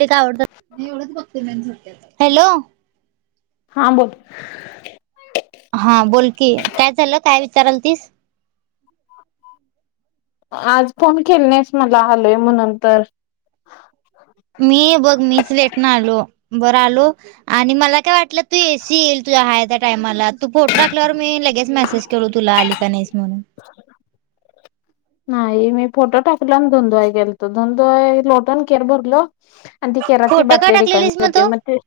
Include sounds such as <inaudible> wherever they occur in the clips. ते काय आवडतं एवढच बघतोय मी आणि झोपत्यात हॅलो हा बोल हा बोल की काय चाललं काय विचारालतीस आज फोन केली नाहीस मला आलोय म्हणून तर मी बघ मीच लेट नं आलो बरं आलो आणि मला काय वाटलं ती एसी येईल तुझ्या आहे त्या टायमाला तू फोटो टाकल्यावर मी लगेच मेसेज केलो तुला आली का नाहीस म्हणून होय नाही मी फोटो टाकला आणि धुणं धुवायला गेलतो धुणं धुवाय लोटून केर भरलो आणि ती केरात ती फोटो का बाटली टाकलेलीस रिकामी होती तू? मग ती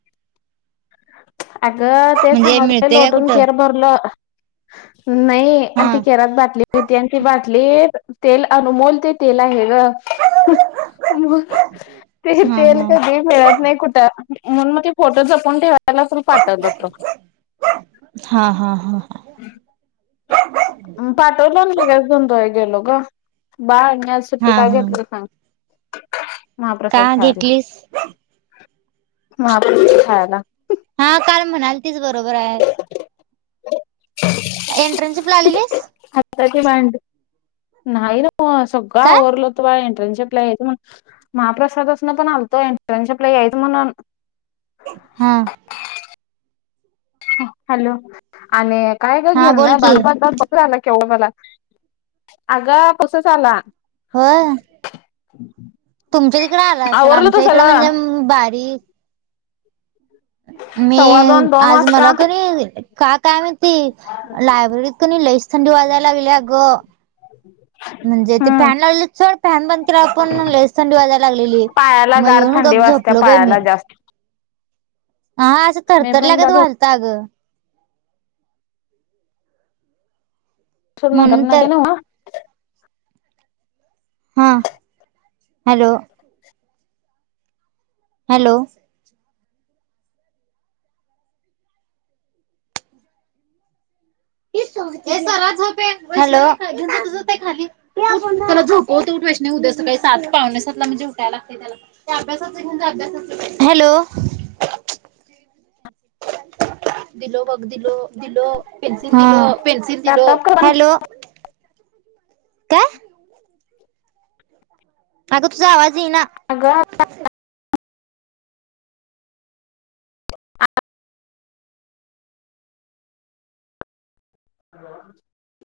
अगं तेच म्हणजे सांगलोय मिळते काय लोटून कुठं? केर भर भरलं नाही आणि हा ती केरात बाटली होती आणि ती बाटलीत तेल अनुमोल ते तेल आहे ग ते हा तेल हा कधी मिळत नाही कुठं म्हणून मग ते फोटो जपून ठेवा त्याला असल पाठवतात तर. हा हा हा पाठवलं आणि लगेच धुणं <unintelligible> गेलो. गं बाळने आज सुट्टी हा काय हा घेतली ते सांग? का महाप्रसाद खायला घेतलीस? महाप्रसाद खायला. हा काल म्हणालतीस बरोबर आहे. एंट्रन्सशिप ला आलेलीस? आताची भांडी नाही ना गं सगळा काय? आवरलं. तो बाय एंट्रन्स शिपला यायचं म्हणून महाप्रसादासनं पण आलतो एन्ट्रन्सशिपला यायचं म्हणून हा. हॅलो आणि काय गं हा बोल गिरणं. की <unintelligible> <unintelligible> झाला क्यो बला अगं पावसाच आला. होय तुमच्या तिकडं आला असेल आवरलं होतं आमच्या इकडे सगळं म्हणजे उम्म बारीक मी सव्वा दोन दोन आज वाजता मला का नाही का काय माहित ती लायब्ररी क नाही लईच थंडी वाजायला लागलेली अगं. <unintelligible> म्हणजे ते फॅन लावलेले सोड फोन बंद केल्यावर पण लईच थंडी वाजाय लागलेली. पायाला म गार येऊन थंडी गप वाजत्या झोपलो बाई पायाला मी. जास्त हा असे मी पण थरथरल्यागत बघ व्हायलता गं. सुरणं म्हणून धरणं तर देना वा. हां हॅलो. हॅलो. हॅलो. उठ त्याला झोपवतो ऊठ वैष्णवी उद्या सकाळी सात पावणे सातला म्हणजे उठायला लागते त्याला. त्या अभ्यासाचं घेऊन जा अभ्यासाचं हॅलो. दिलो बघ दिलो दिलो पेन्सिल दिलो पेन्सिल दिलो लॅपटॉप हा हॅलो. काय <inaudible> अगं तुझा आवाज येईना. <unintelligible> <unintelligible> <unintelligible>